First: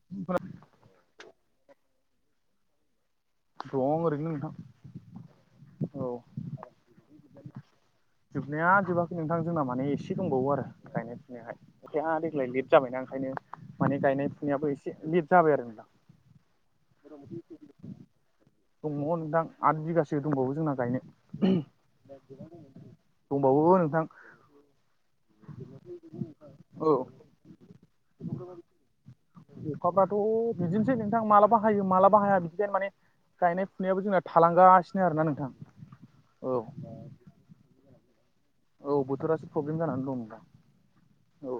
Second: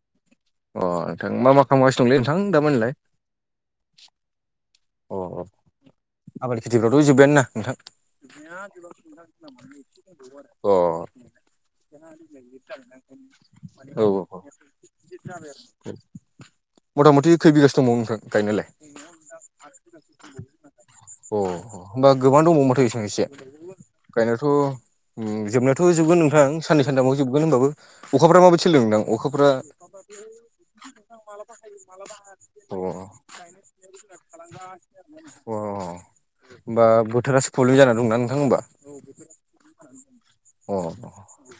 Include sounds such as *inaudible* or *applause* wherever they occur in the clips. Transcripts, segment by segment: *inaudible* अ नोंथां मा मा खालामगासिनो दंलै नोंथां दामानिलाय? दं ओरैनो नोंथां। अ औ औ आबाद खेथिफ्रावथ' जोब्बायानो ना नोंथां। जोबनाया जोबाखै नोंथां जोंना माने एसे दंबावो आरो अ औ गायनोबो हाय देग्लाय लेट जाबायना ओंखायनो माने औ गायनाय औ फुनायाबो एसे लेट जाबाय आरो नोंथां मथा मथि खै बिगासो दंबावो नोंथां गायनोलाय दङ नोंथां। आद बिगासो दंबावो जोंना गायनो अ होनबा गोबां दंबावोमोनथायो एसेबां एसो दंबावो नोंथां गायनाय जोबनायाथ' जोबगोन नोंथां साननै औ सानथामाव जोबगोन होनबाबो अखाफोरा माबायदि सोलोंदों नोंथां अखा अखाफ्राथ' बिदिनोसै नोंथां मालाबा हायो मालाबा हाया बिदिखायनो अ माने गायनाय फुनायाबो जोंना थालांगासिनो आरोना नोंथां अ औ होमबा बोथोरासो प्रब्लेम जाना दंना नोंथां होमबाना औ बोथोरासो प्रब्लेम जानानै दं अ नोंथां औ ओ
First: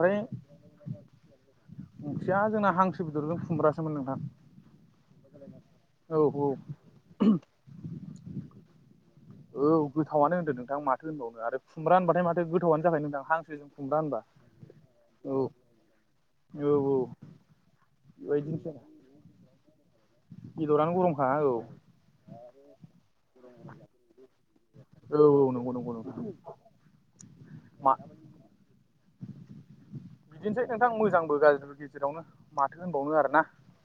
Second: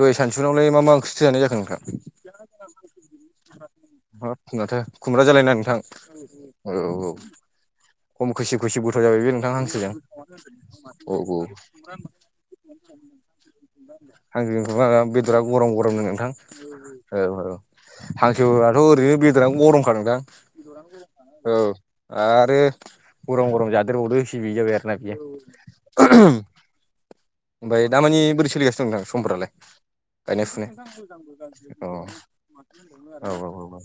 दहाय सानसुनावलाय मा मा ओंख्रिथो जानाय जाखो नोंथां ओंख्रिया जोंना हांसो बेदरजों खुमब्रासोमोन नोंथां हाब माथो खुमब्रा जालायना नोंथां औ औ खम खैसि खुसि गोथाव जाबाय बे नोंथां औ हांसोजों गोथावआनो होनदो नोंथां माथो औ होनबावनो आरो औ खुमब्रा होनबाथाय माथो गोथावानो जाखोन नोंथां हांसो जों खुमब्रा होनबा? हांसो *unintelligible* बेदरा औ गरम गरम ना नोंथां औ औ। हांसोथ' बेबायदिनोसै ओरैनो बेदरानो गरमखा नोंथां। बेदरानो गरमोन औ आरो गरम गरम जादेरबावदो। गिबि जाबाय आरो ना औ नंगौ नंगौ बिया नंगौ ओमफ्राय मा दामानानि बोरै सोलिगासिनो दं नोंथां समफोरालाया बिदिनोसै नोंथां मोजांबो गाज्रिबो औ औ गेजेरावनो माथो होनबावनो आरो ना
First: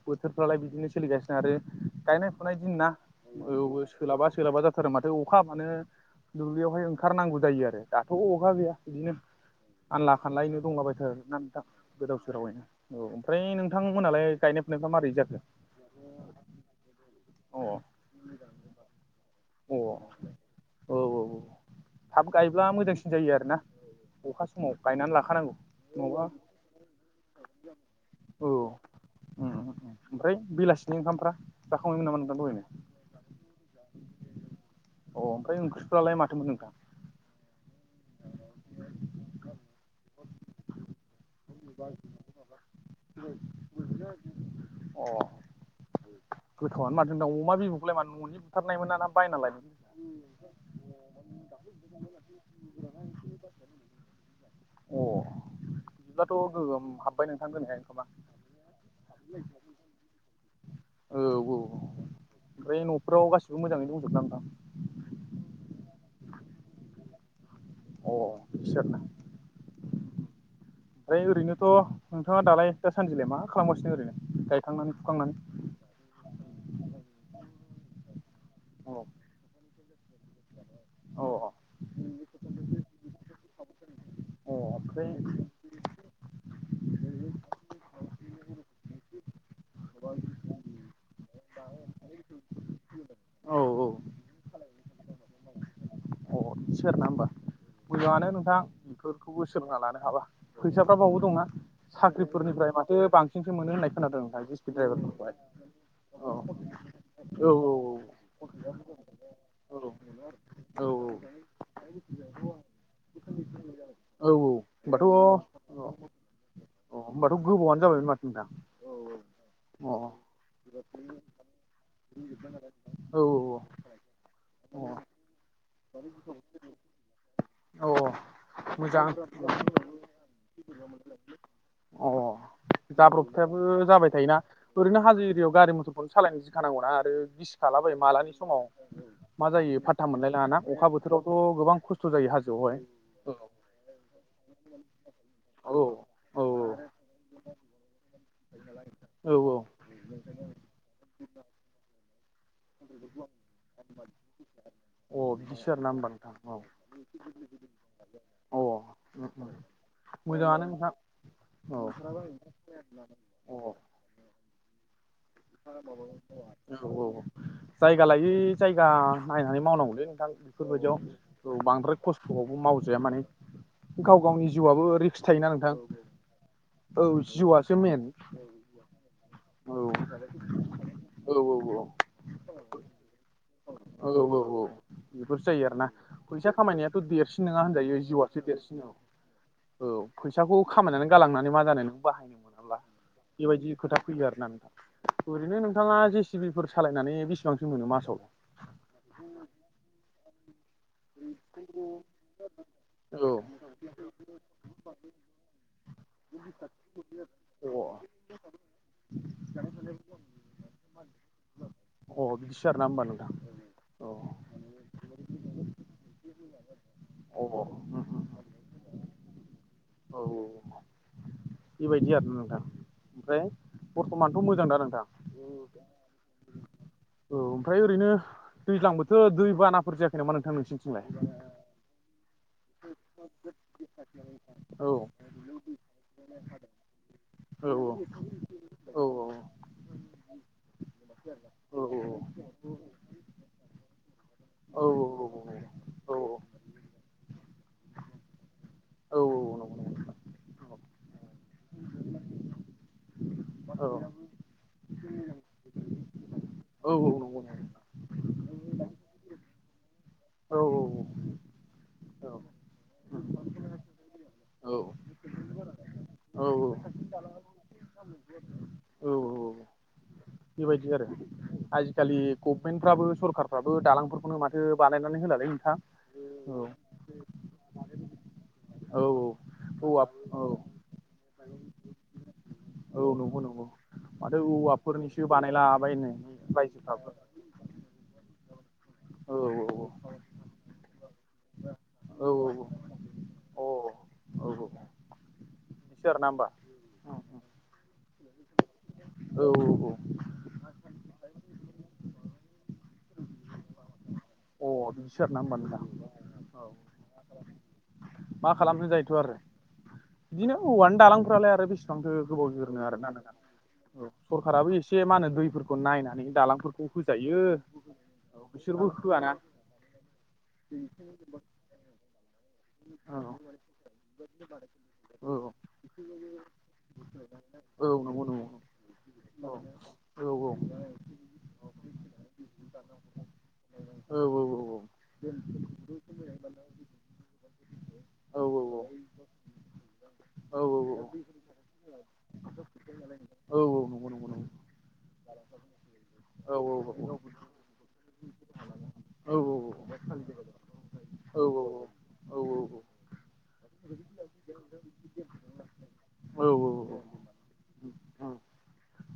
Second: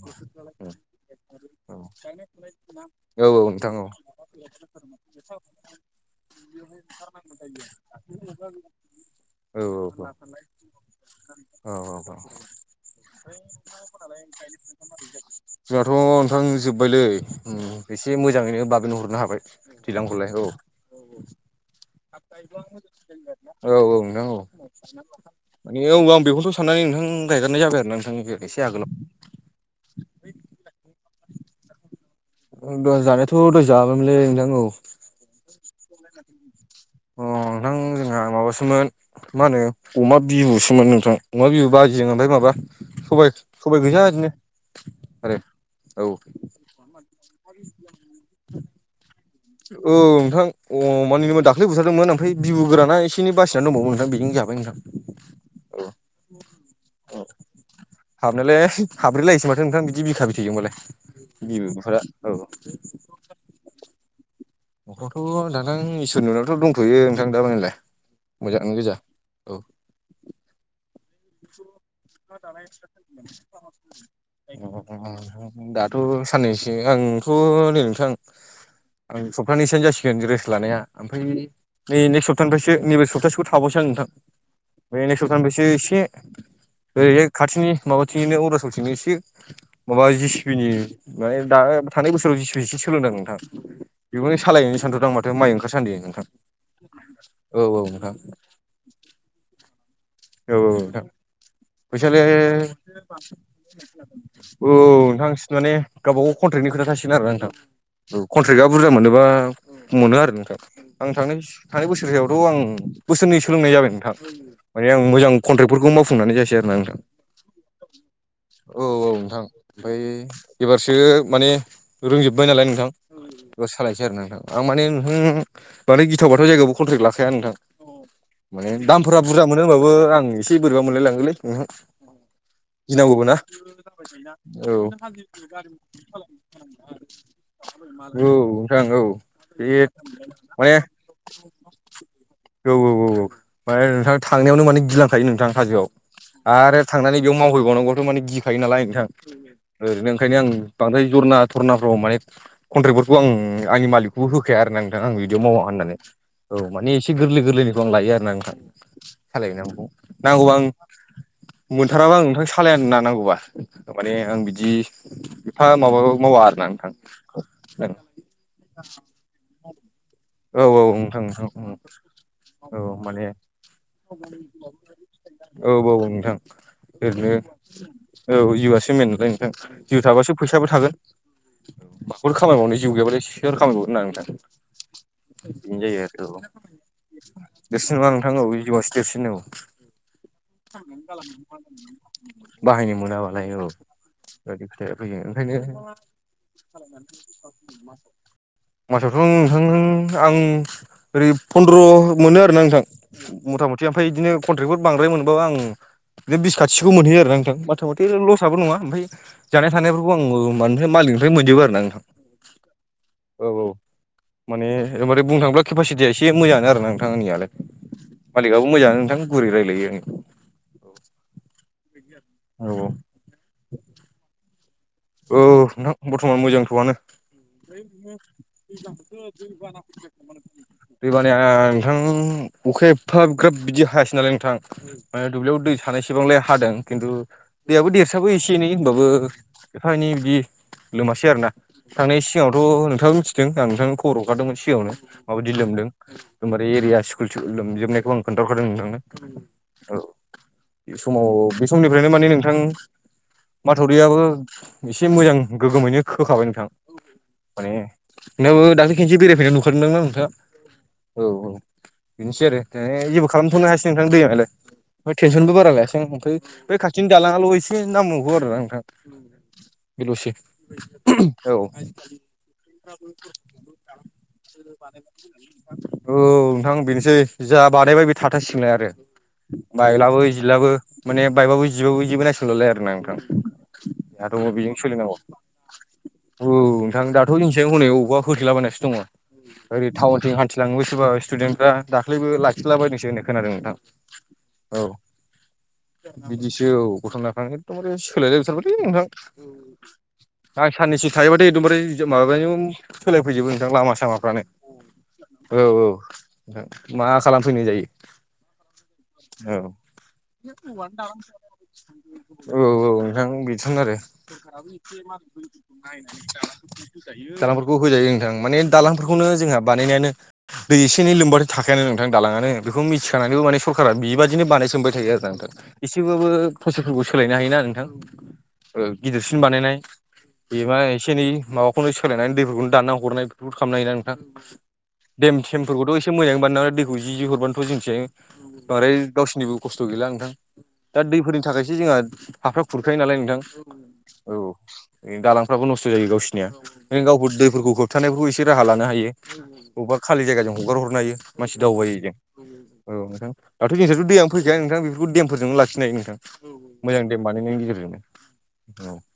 बोथोरफ्रालाय बिदिनो सोलिगासिनो दं। आरो औ गायनाय फुनाय दिन ना औ औ नोंथां औ सोलाबा सोलाबा जाथारो माथो अखा हाबानो दुब्लियावहाय ओंखारनांगौ जायो आरो दाथ' अखा गैया बिदिनो *unintelligible* आनला खानलायैनो दंलाबायथारो ना नोंथां गोदाव सोरावैनो औ ओमफ्राय नोंथांमोनालाय गायनाय फुनायफ्रा मारै जाखो जोंहाथ' नोंथां जोब्बायलै अ एसे मोजाङैनो बाबेन हरनो हाबाय। अ *unintelligible* औ औ औ। थाब गायब्ला मोजांसिन जायो आरोना औ औ नोंथां औ। अखा समाव गायनानै लाखानांगौ माने औ नङाबा आं बेखौथ' साननानै नोंथां गायगारनाय जाबाय आरो ना नोंथांनि औ एसे आगोलावा ओमफ्राय बेलासिनि ओंखामफ्रा जाखांबायमोन नामा नोंना दहाय जानायाथ' दहाय जायामायोनलै नोंथां औ। अ ओमफ्राय ओंख्रिफोरालाय माथोमोन नोंथां? अ नोंथां जोंहा माबासोमोना मा होनो अमा बिबुसोमोन नोंथां अमा बिबु बाजिजों ओमफाय माबा सबाय सबाय गोजा ओरैनो आरो औ। गोथावानो माथों नोंथां अमा बिबुखौलाय मा न'नि बुथारनाय मोन ना बायनालायमोना औ नोंथां अमानिमोन दाख्लै बुथदोंमोन ओमफ्राय बिबु गोराना एन बासिना दंबावो नोंथां बेजोंनो जाबाय नोंथां। अ औ बिदिब्लाथ' गोगोम हाबबाय नोंथां दोनैहाय खोमा हाबनायलाय हाबब्रैलायोसो माथो नोंथाङा बिदि बिखा औ औ बिथैजोंबालाय बिबुफोरा औ। ओमफ्राय न'फोराव गासिबो मोजाङै दंजोबोना नोंथां। न'खरावथ' दाथां इसोरनि अननायावथ' दंथ'यो नोंथां दामानिलाया। अ बिदिनो आरो ना? ओमफ्राय ओरैनोथ' नोंथाङा दालाय दा सानदिलाय मा खालामगासिनो ओरैनो गायखांनानै फुखांनानै। दाथ' साननैसो आंथ' नै नोंथां आं। औ आं सप्तानैसोयानसो जासिगोन रेस्ट लानाया ओमफ्राय। औ औ नै नेक्स्ट स्ताहानिफ्रायसो नैबे सप्तासेखौ थाबावसै आं नोंथा अ बे ओमफ्राय नेक्स्ट सप्ताहानिफ्रायसो एसे ओरैहाय खाथिनि माबाथिंनिनो अरुणाचलथिंनो एसे माबा सिपि नि माने दा थां बोसोराव जि सिपि एसे सोलोंदों नोंथां। औ औ ओ बेखौनो सालायहैनो सानथ'दां आं माथो माइ ओंखारसानदि अ बिदिसो आरो ना होनबा मोजाङानो नोंथां बेफोरखौबो सोलोंना लानो हाबा औ औ फैसाफ्रा नोंथां बावबो दंना फैसा साख्रिफोरनिफ्राय माथो लायाखैनो बांसिनसो मोनो होननाय खोनादों नोंथां जेसिपि औ नोंथां द्राइभारफोरखौहाय सि माने गावबा औ गाव कन्ट्रेटनि खोथा थासिगोन आरो औ नोंथां कन्ट्रेक्टआ बुरजा मोनोबा औ मोनो आरो नोंथां औ आं थांनाय थांनाय बोसोरसेयावथ' आं बोसोरनै सोलोंनाय जाबाय औ औ ओमफ्राय आं होमबाथ' अ मोजां कन्ट्रेटफोरखौ मावफुंनानै जायासै आरो ना नोंथां होमबाथ' गोबावानो जाबायमोन माथो नोंथां औ औ नोंथां अ औ ओमफ्राय एबारसो माने रोंजोब्बाय नालाय नोंथां औ औ औ सालायनोसै आरो नोंथां आं माने अ नोंथां माने गिथाव बाथाव जायगायावबो कन्ट्रेक्ट लाखाया नोंथां औ औ माने मोजां दामफोरा बुरजा मोनो होनबाबो आं एसे बोरैबा मोनलायलाङोलै नोंथां गिनांगौबो ना जाब्रथायाबो जाबाय थायोना औ ओरैनो हाजो एरियायाव गारि मथरफोरखौ सालायनो गिखानांगौना आरो बि थालाबायायो मालानि समाव नोंथां औ मा जायो बे फाथथा मोनलाय लाङाना माने अखा बोथोरावथ' गोबां खस्थ' जायो हाजोआवहाय औ ओमफ्राय नोंथां थांनायावनो माने गिलांखायो नोंथां औ हाजोआव औ आरो थांनानै बेयाव मावहैबावनांगौआथ' माने गिखायो नालाय नोंथां औ औ ओरैनो ओंखायनो आं बांद्राय जरना धरनाफ्राव माने कन्ट्रेक्टफोरखौ आं आंनि मालिक बेबो होखाया आरो ना नोंथां आं अ बिदियाव मावा बिदिसो आरोना होननानै होमबा नोंथां औ माने एसे गोरलै गोरलैनिखौ आं लायो आरो ना नोंथां अ सालायनांगौ नांगौबा मोजाङानो आं नोंथां औ मोनथाराबा आं नोंथां सालायानो ना नांगौबा अ माने आं बिदि एफा माबाबो मावा आरोना नोंथां औ औ जायगा लायै जायगा नायनानै मावनांगौलै नोंथां औ औ नोंथां बेफोरबायदियाव नोंथां बांद्राय खस्थ'आवबो मावजाया माने गाव गावनि जिउआबो रिक्स थायोना औ नोंथां औ नोंथां औ ओरैनो जिउआसो मेन जों औ जिउ थाबासो फैसाबो थागोन औ औ बेफोर खामानि मावनो जिउ गैयाबालाय सोर खामायबावगोन ना औ नोंथां औ औ बेफोरसो बिदिनो आरोना जायो आरो ना फैसा खामायनायाथ' देरसिन देरसिन होनजायो नङा नोंथां जिउआसो औ जिउआसो देरसिन औ फैसाखौ खामायनानै गालांनानै मा जानो नों बाहायनो मोनाब्ला बाहायनो मोनाबालाय बेबायदि खोथा फैयो आरोना नोंथां औ खोथाया फैयो ओरैनो ओंखायनो नोंथाङा जेसिबिफोर सालायनानै बेसेबांसिम मोनो मासआव मासावथ' नोंथां आं ओरै फन्द्र मोनो आरोना नोंथां औ मथा मथि ओमफ्राय बिदिनो कन्ट्रेकफोर बांद्राय मोनबावा आं बे बिस खाथिखौ मोनहैयो आरो नोंथां अ मथा मथि लस आबो नङा ओमफ्राय जानाय थानायफोरखौ आंङो माने मालिकनिफ्राय मोनजोबो आरो नोंथां अ बिदि सो आरो ना होनबा नोंथां औ औ माने ओमफ्राय बुंनो थाङोब्ला केपासिटिया एसे मोजाङानो आरोना नोंथां अ औ आंनियालाय मालिकआबो मोजां नोंथां गुरै रायलायो औ बेबायदि आरो नों औ ओमफ्राय बर्थमानथ' मोजां दा नोंथां औ नोंथां बर्थ'मान मोजांथ'आनो औ ओमफ्राय ओरैनो दैज्लांबोथ' दै बानाफोर जायाखै नामा नोंथां नोंसिनिथिंलाय दैबानाया नोंथां अखाया एफा ग्राब बिदि हायासै नालाय नोंथां औ दुब्लियाव दै थानायसेबांलाय हादों खिन्थु दैयाबो औ देरसाबो एसे एनै होनबाबो एफा एनै बिदि लोमासै आरोना थांनाय सिगाङावथ' नोंथाङाबो मिथिदों आं नोंथांनो खबर हरखादोंमोन औ सिगाङावनो माबायदि लोमदों एकदमबारे एरिया स्कुल थिकुल लोमजोबनायखौ आं खोन्थाहरखादों नोंथांनो औ समाव बे समनिफ्रायनो माने नोंथां माथावरियाबो एसे मोजां गोगोमैनो खोखाबाय नोंथां औ माने नोंनाबो दाखिलै खेनसे बेरायफैनाय नुखादों ना नोंथाङा औ औ औ बेनोसै आरो है जेबो खालामथ'नो हायासै नोंथां दैआलाय ओमफ्राय टेनसनबो बारा लायासै आ ओमफ्राय औ बे खाथिनि दाङाल' एसे नांबावगौ आरो ना नोंथां औ बेल'सो बेबायदि आरो आजिखालि गभमेन्टफ्राबो सरखारफ्राबो दालांफोरखौनो माथो बानायनानै होलालै नोंथां औ उम *unintelligible* नोंथां बेनोसै जा बानायबाय बे थाबथासिगोनलाय आरो औ औ औवा बाइब्लाबो औ जिब्लाबो माने बायबाबो जिबाबो जिबो नायसनलालाय आरो ना औ नोंथां नंगौ नंगौ दाथ' माथो बेजों सोलिनांगौ औवाफोरनिसो बानायलाबायनो औ नोंथां रायजोफ्राबो दा थ' जोंनिसायाव हनै अबावबा होथोलाबायनासो दङ औ औ ओरै टाउनथिं हान्थिलाङोबो सोबा स्टुदेन्टफ्रा दाख्लैबो औ लाखिलाबायनोसै होनो खोनादों औ नोंथां औ औ आरोना होमबा बिदिसो औ गथनाफा एकदमबारे सोलायला जोबथारबायलै नोंथां औ आं साननैसो थायोबाथाय एकदमबारे माबानि सोलायफैजोबो नोंथां लामा सामाफ्रानो अ बिदिसो आरोना होमबा औ नोंथां औ मा खालामफैनाय जायो मा खालामनो जायोथ' आरो औ बिदिनो औवानि दालांफ्रालाय आरो बेसेबांथो गोबाव औ जोरनो औ आरोना नों नोंथां बिदिनो आरो सरखाराबो एसे मा होनो दैफोरखौ नायनानै दालांफोरखौ होजायो दालांफोरखौ होजायो नोंथां माने बिसोरबो दालांफोरखौनो होआना जोंहा बानायनायानो दै एसे एनै लोमबा थाखायानो नोंथां दालाङानो बेखौ औ मिथिखानानैबो माने सरकारा बेबायदिनो बानाय सोमबाय थायो आरो नोंथां औ एसेबाबो फसलफोरखौ सोलायनो हायोना नोंथां औ नंगौ नंगौ गिदिरसिन बानायनाय औ औ औ बेमा एसे एनै माबाखौनो सोलायनानै दैफोरखौनो दानना हरनाय बेफोरखौ खालामनाय होयो ना औ नोंथां देम थेमफोरखौथ' एसे मोजाङै बानायना दैखौ जि हरबानोथ' जोंथिं औ बांद्राय गावसोरनि बो खस्थ' गैला नोंथां औ नंगौ औ दा दैफोरनि थाखायसो जोंहा हाफ्रा खुरखायो नालाय नोंथां औ औ नंगौ नंगौ औ दालांफ्राबो नस्थ' जायो गावसोरनिया गावफोर दैफोरखौ होबथानायफोरखौ एसे राहा लानो हायो बबेबा खालि जायगाजों हगार हरनो हायो मानसि दावबायो जों औ नोंथां दाथ' जोंस्राथ' दैयानो फैखाया नोंथां बेफोरखौ देमफोरजोंनो लाखिनो हायो नोंथां औ औ औ मोजां देम बानायनायनि गेजेरजों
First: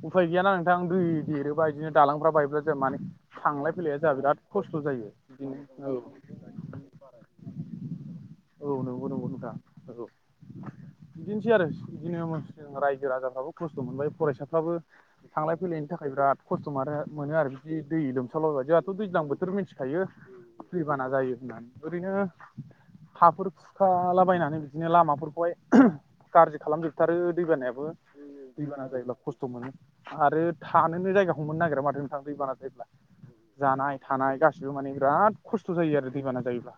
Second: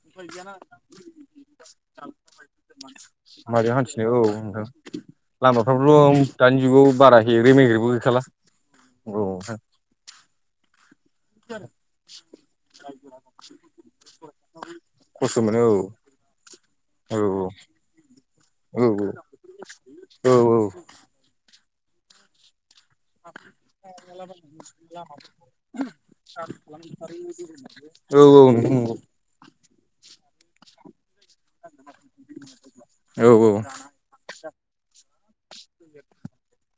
उफाय गैयाना नोंथां दै देरोबा बिदिनो दालांफ्रा बायब्ला जाया माने माजों थांलाय फैलाया हान्थिनो जोंहा औ बिराद नोंथां खस्थ' जायो बिदिनो लामाफ्रावथ' औ दानि जुगाव बारा हेगे मेग्रेबो गैखाला औ नंगौ नंगौ नोंथां औ बिदिनोसै आरो बिदिनो जों रायजो राजाफ्राबो खस्थ' मोनबाय फरायसाफ्राबो खस्थ' थांलाय मोनो फैलायनि थाखाय बिराद खस्थ' मानो औ मोनो आरो बिदि दै लोमसावलायबाय औ जोंहाथ' दैज्लां बोथोर मिथिखायो औ दै बाना जायो होननानै ओरैनो हाफोर खुरखालाबायनानै बिदिनो लामाफोरखौहाय गाज्रि खालामजोबथारो दैबानायाबो औ औ नोंथां दैबाना नंगौ जायो ब्ला खस्थ' मोनो आरो थानोनो जायगाखौ मोननो नागिरा माथो नोंथां दैबाना जायोब्ला औ औ जानाय थानाय गासिबो माने बिराद खस्थ' जायो आरो दैबाना जायोब्ला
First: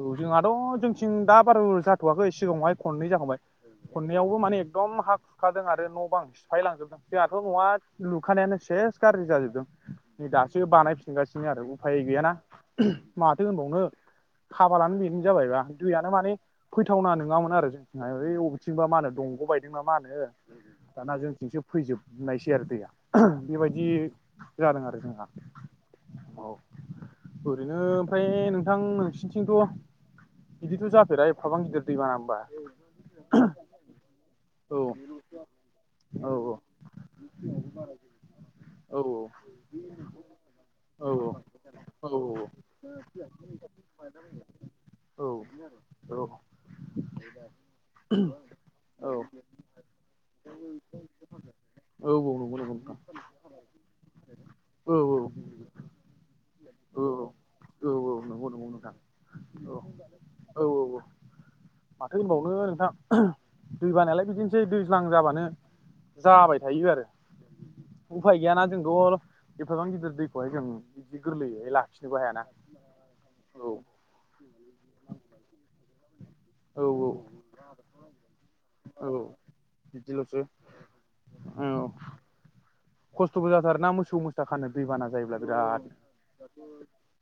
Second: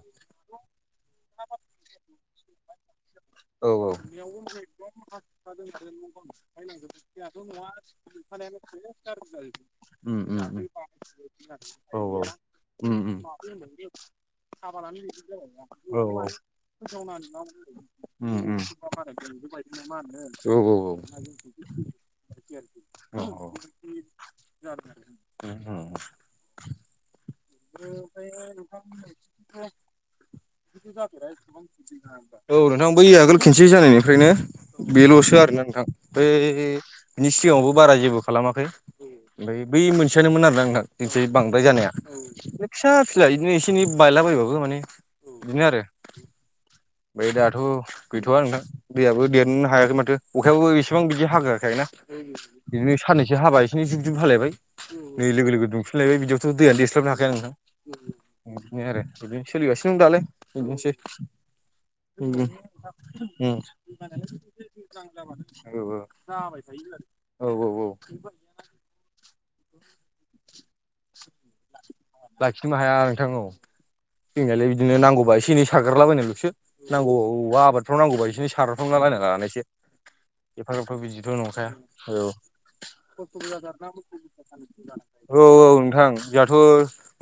औ जोंहाथ' जोंथिं दा बार जाथ'वाखै सिगाङावहाय खननै जा खांबाय औ औ खननैआवबो माने एकदम हा खुरखादों आरो न' बां सिफाय लांजोबदों जोंहाथ' न'आ लुखानायानो सेस गाज्रि जाजोबदों उम नै दासो बानायफिनगासिनो आरो उफाय गैयाना उम माथो उम होनबावनो खाफालानो बेनो जाबायबा दैयानो माने फैथावना नङामोन आरो जों औ *unintelligible* बबेथिंबा मा होनो दंग' बायदोंना मा होनो दाना जोंथिंसो फैजोबनायसै आरो दैया बेबायदि जादों आरो जोंहा औ ओरैनो ओमफ्राय नोंथां नोंसोरनिथिंथ बिदिथ जाफेरा एफाबां गिदिर दैबाना होनबा औ नोंथां बै आगोल खनसे जानायनिफ्रायनो माथो बे लसो आरोना नोंथां बै बिनि सिगाङावबो बारा जेबो खालामाखै ओमफ्राय बै मोनसेयानोमोन आरो ना नोंथां इथिं बांद्राय जानाया होनबावनो फिसा फिला बिदिनो एसे एनै बायलाबायबाबो माने बिदिनो आरो बेै दाथ गैथआ नोंथां दैयाबो देरनो हायाखै माथो अखायाबो एसेबां बिदि हागोआखै ना बिदिनो साननैसो हाबा एसे एनै जुब जुब हालायबाय नै लोगो लोगो दुफिनलायबाय बिदियावथ दैया देस्लाबनो हाखाया नोंथां बिदिनो नोंथां आरो बिदिनो सोलिगासिनो दं दालाय बिदिनोसै ओ उम नोंथां औ दै बानायालाय बिदिनोसै दैज्लां जाबानो जाबाय थायो आरो औ औ औ उफाय गैयाना जोंथ एफाबां गिदिर दैखौहाय जों बिदि गोरलैयैहाय लाखिनोबो हायाना दा नोंथां औ जोंनायलाय बिदिनो नांगौबा एसे एनै सारलाबायनाय लसोना औ नांगौआव आबादफ्राव नांगौबा एसे एनै साराफ्रावला औ बायना लानायसो बिदिलसो एफाग्राबथ बिदिथ औ नंखाया औ खस्थ'बो जाथारोना मोसौ मोसा खानो दैबाना जायोब्ला *unintelligible* औ औ बिराद नोंथां जाहाथ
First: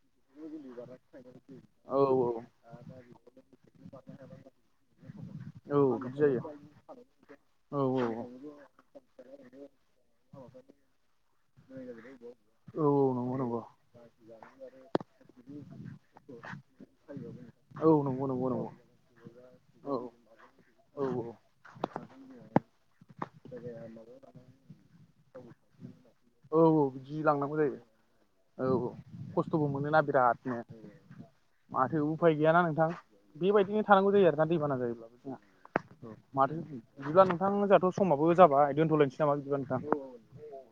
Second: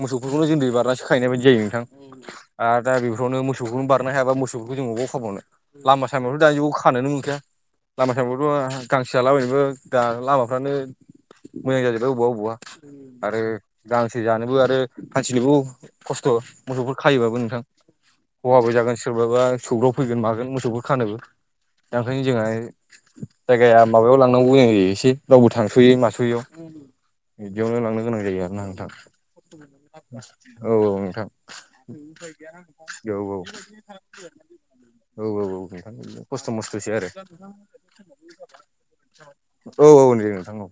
मोसौफोरखौनो जों दै बारनासो खाहैनाय बायदि जायो नोंथां औ औ आरो दा बेफोरावनो मोसौखौनो बार नो हायाबा मोसौफोरखौ जों अबाव खाबावनो औ लामा बिदि सामथ जायो दानि जुगाव खोनोनो मोनखाया औ औ लामा औ सामायावथ गांसो जलाबायबो दा लामाफ्रानो मोजां जाजोबबाय अबावबा औ अबावबा नंगौ आरो नंगौ गांसो जानोबो आरो खानथिंनोबो खस्थ मोसौफोर खायोबाबो नोंथां औ नंगौ नंगौ नंगौ खहाबो जागोन सोरबाबा औ सौग्राव फैगोन मागोन मोसौफोर औ खानोबो दा ओंखायनो जोंहा जायगाया माबायाव लांनांगौ गोनां जायो एसे रावबो थांसयै मासयैयाव औ औ बिदि लांनांगौ बिदियावनो जायो लांनो गोनां जायो आरोन औ नोंथां औ खस्थ'बो मोनोना बिरादनो औ औ नोंथां उफाय गैयाना औ बेबायदिनो औ थानांगौ जायो आरो ना दैबाना जायोब्ला औ जोंहा औ नोंथां खस्थ' माथो मस्थ'सो आरो बिदिबा नोंथां जोंहाथ समाबो जाबाय दोनथलायनोसै नामा बिदिबा नोंथां सोलियो नोंथां औ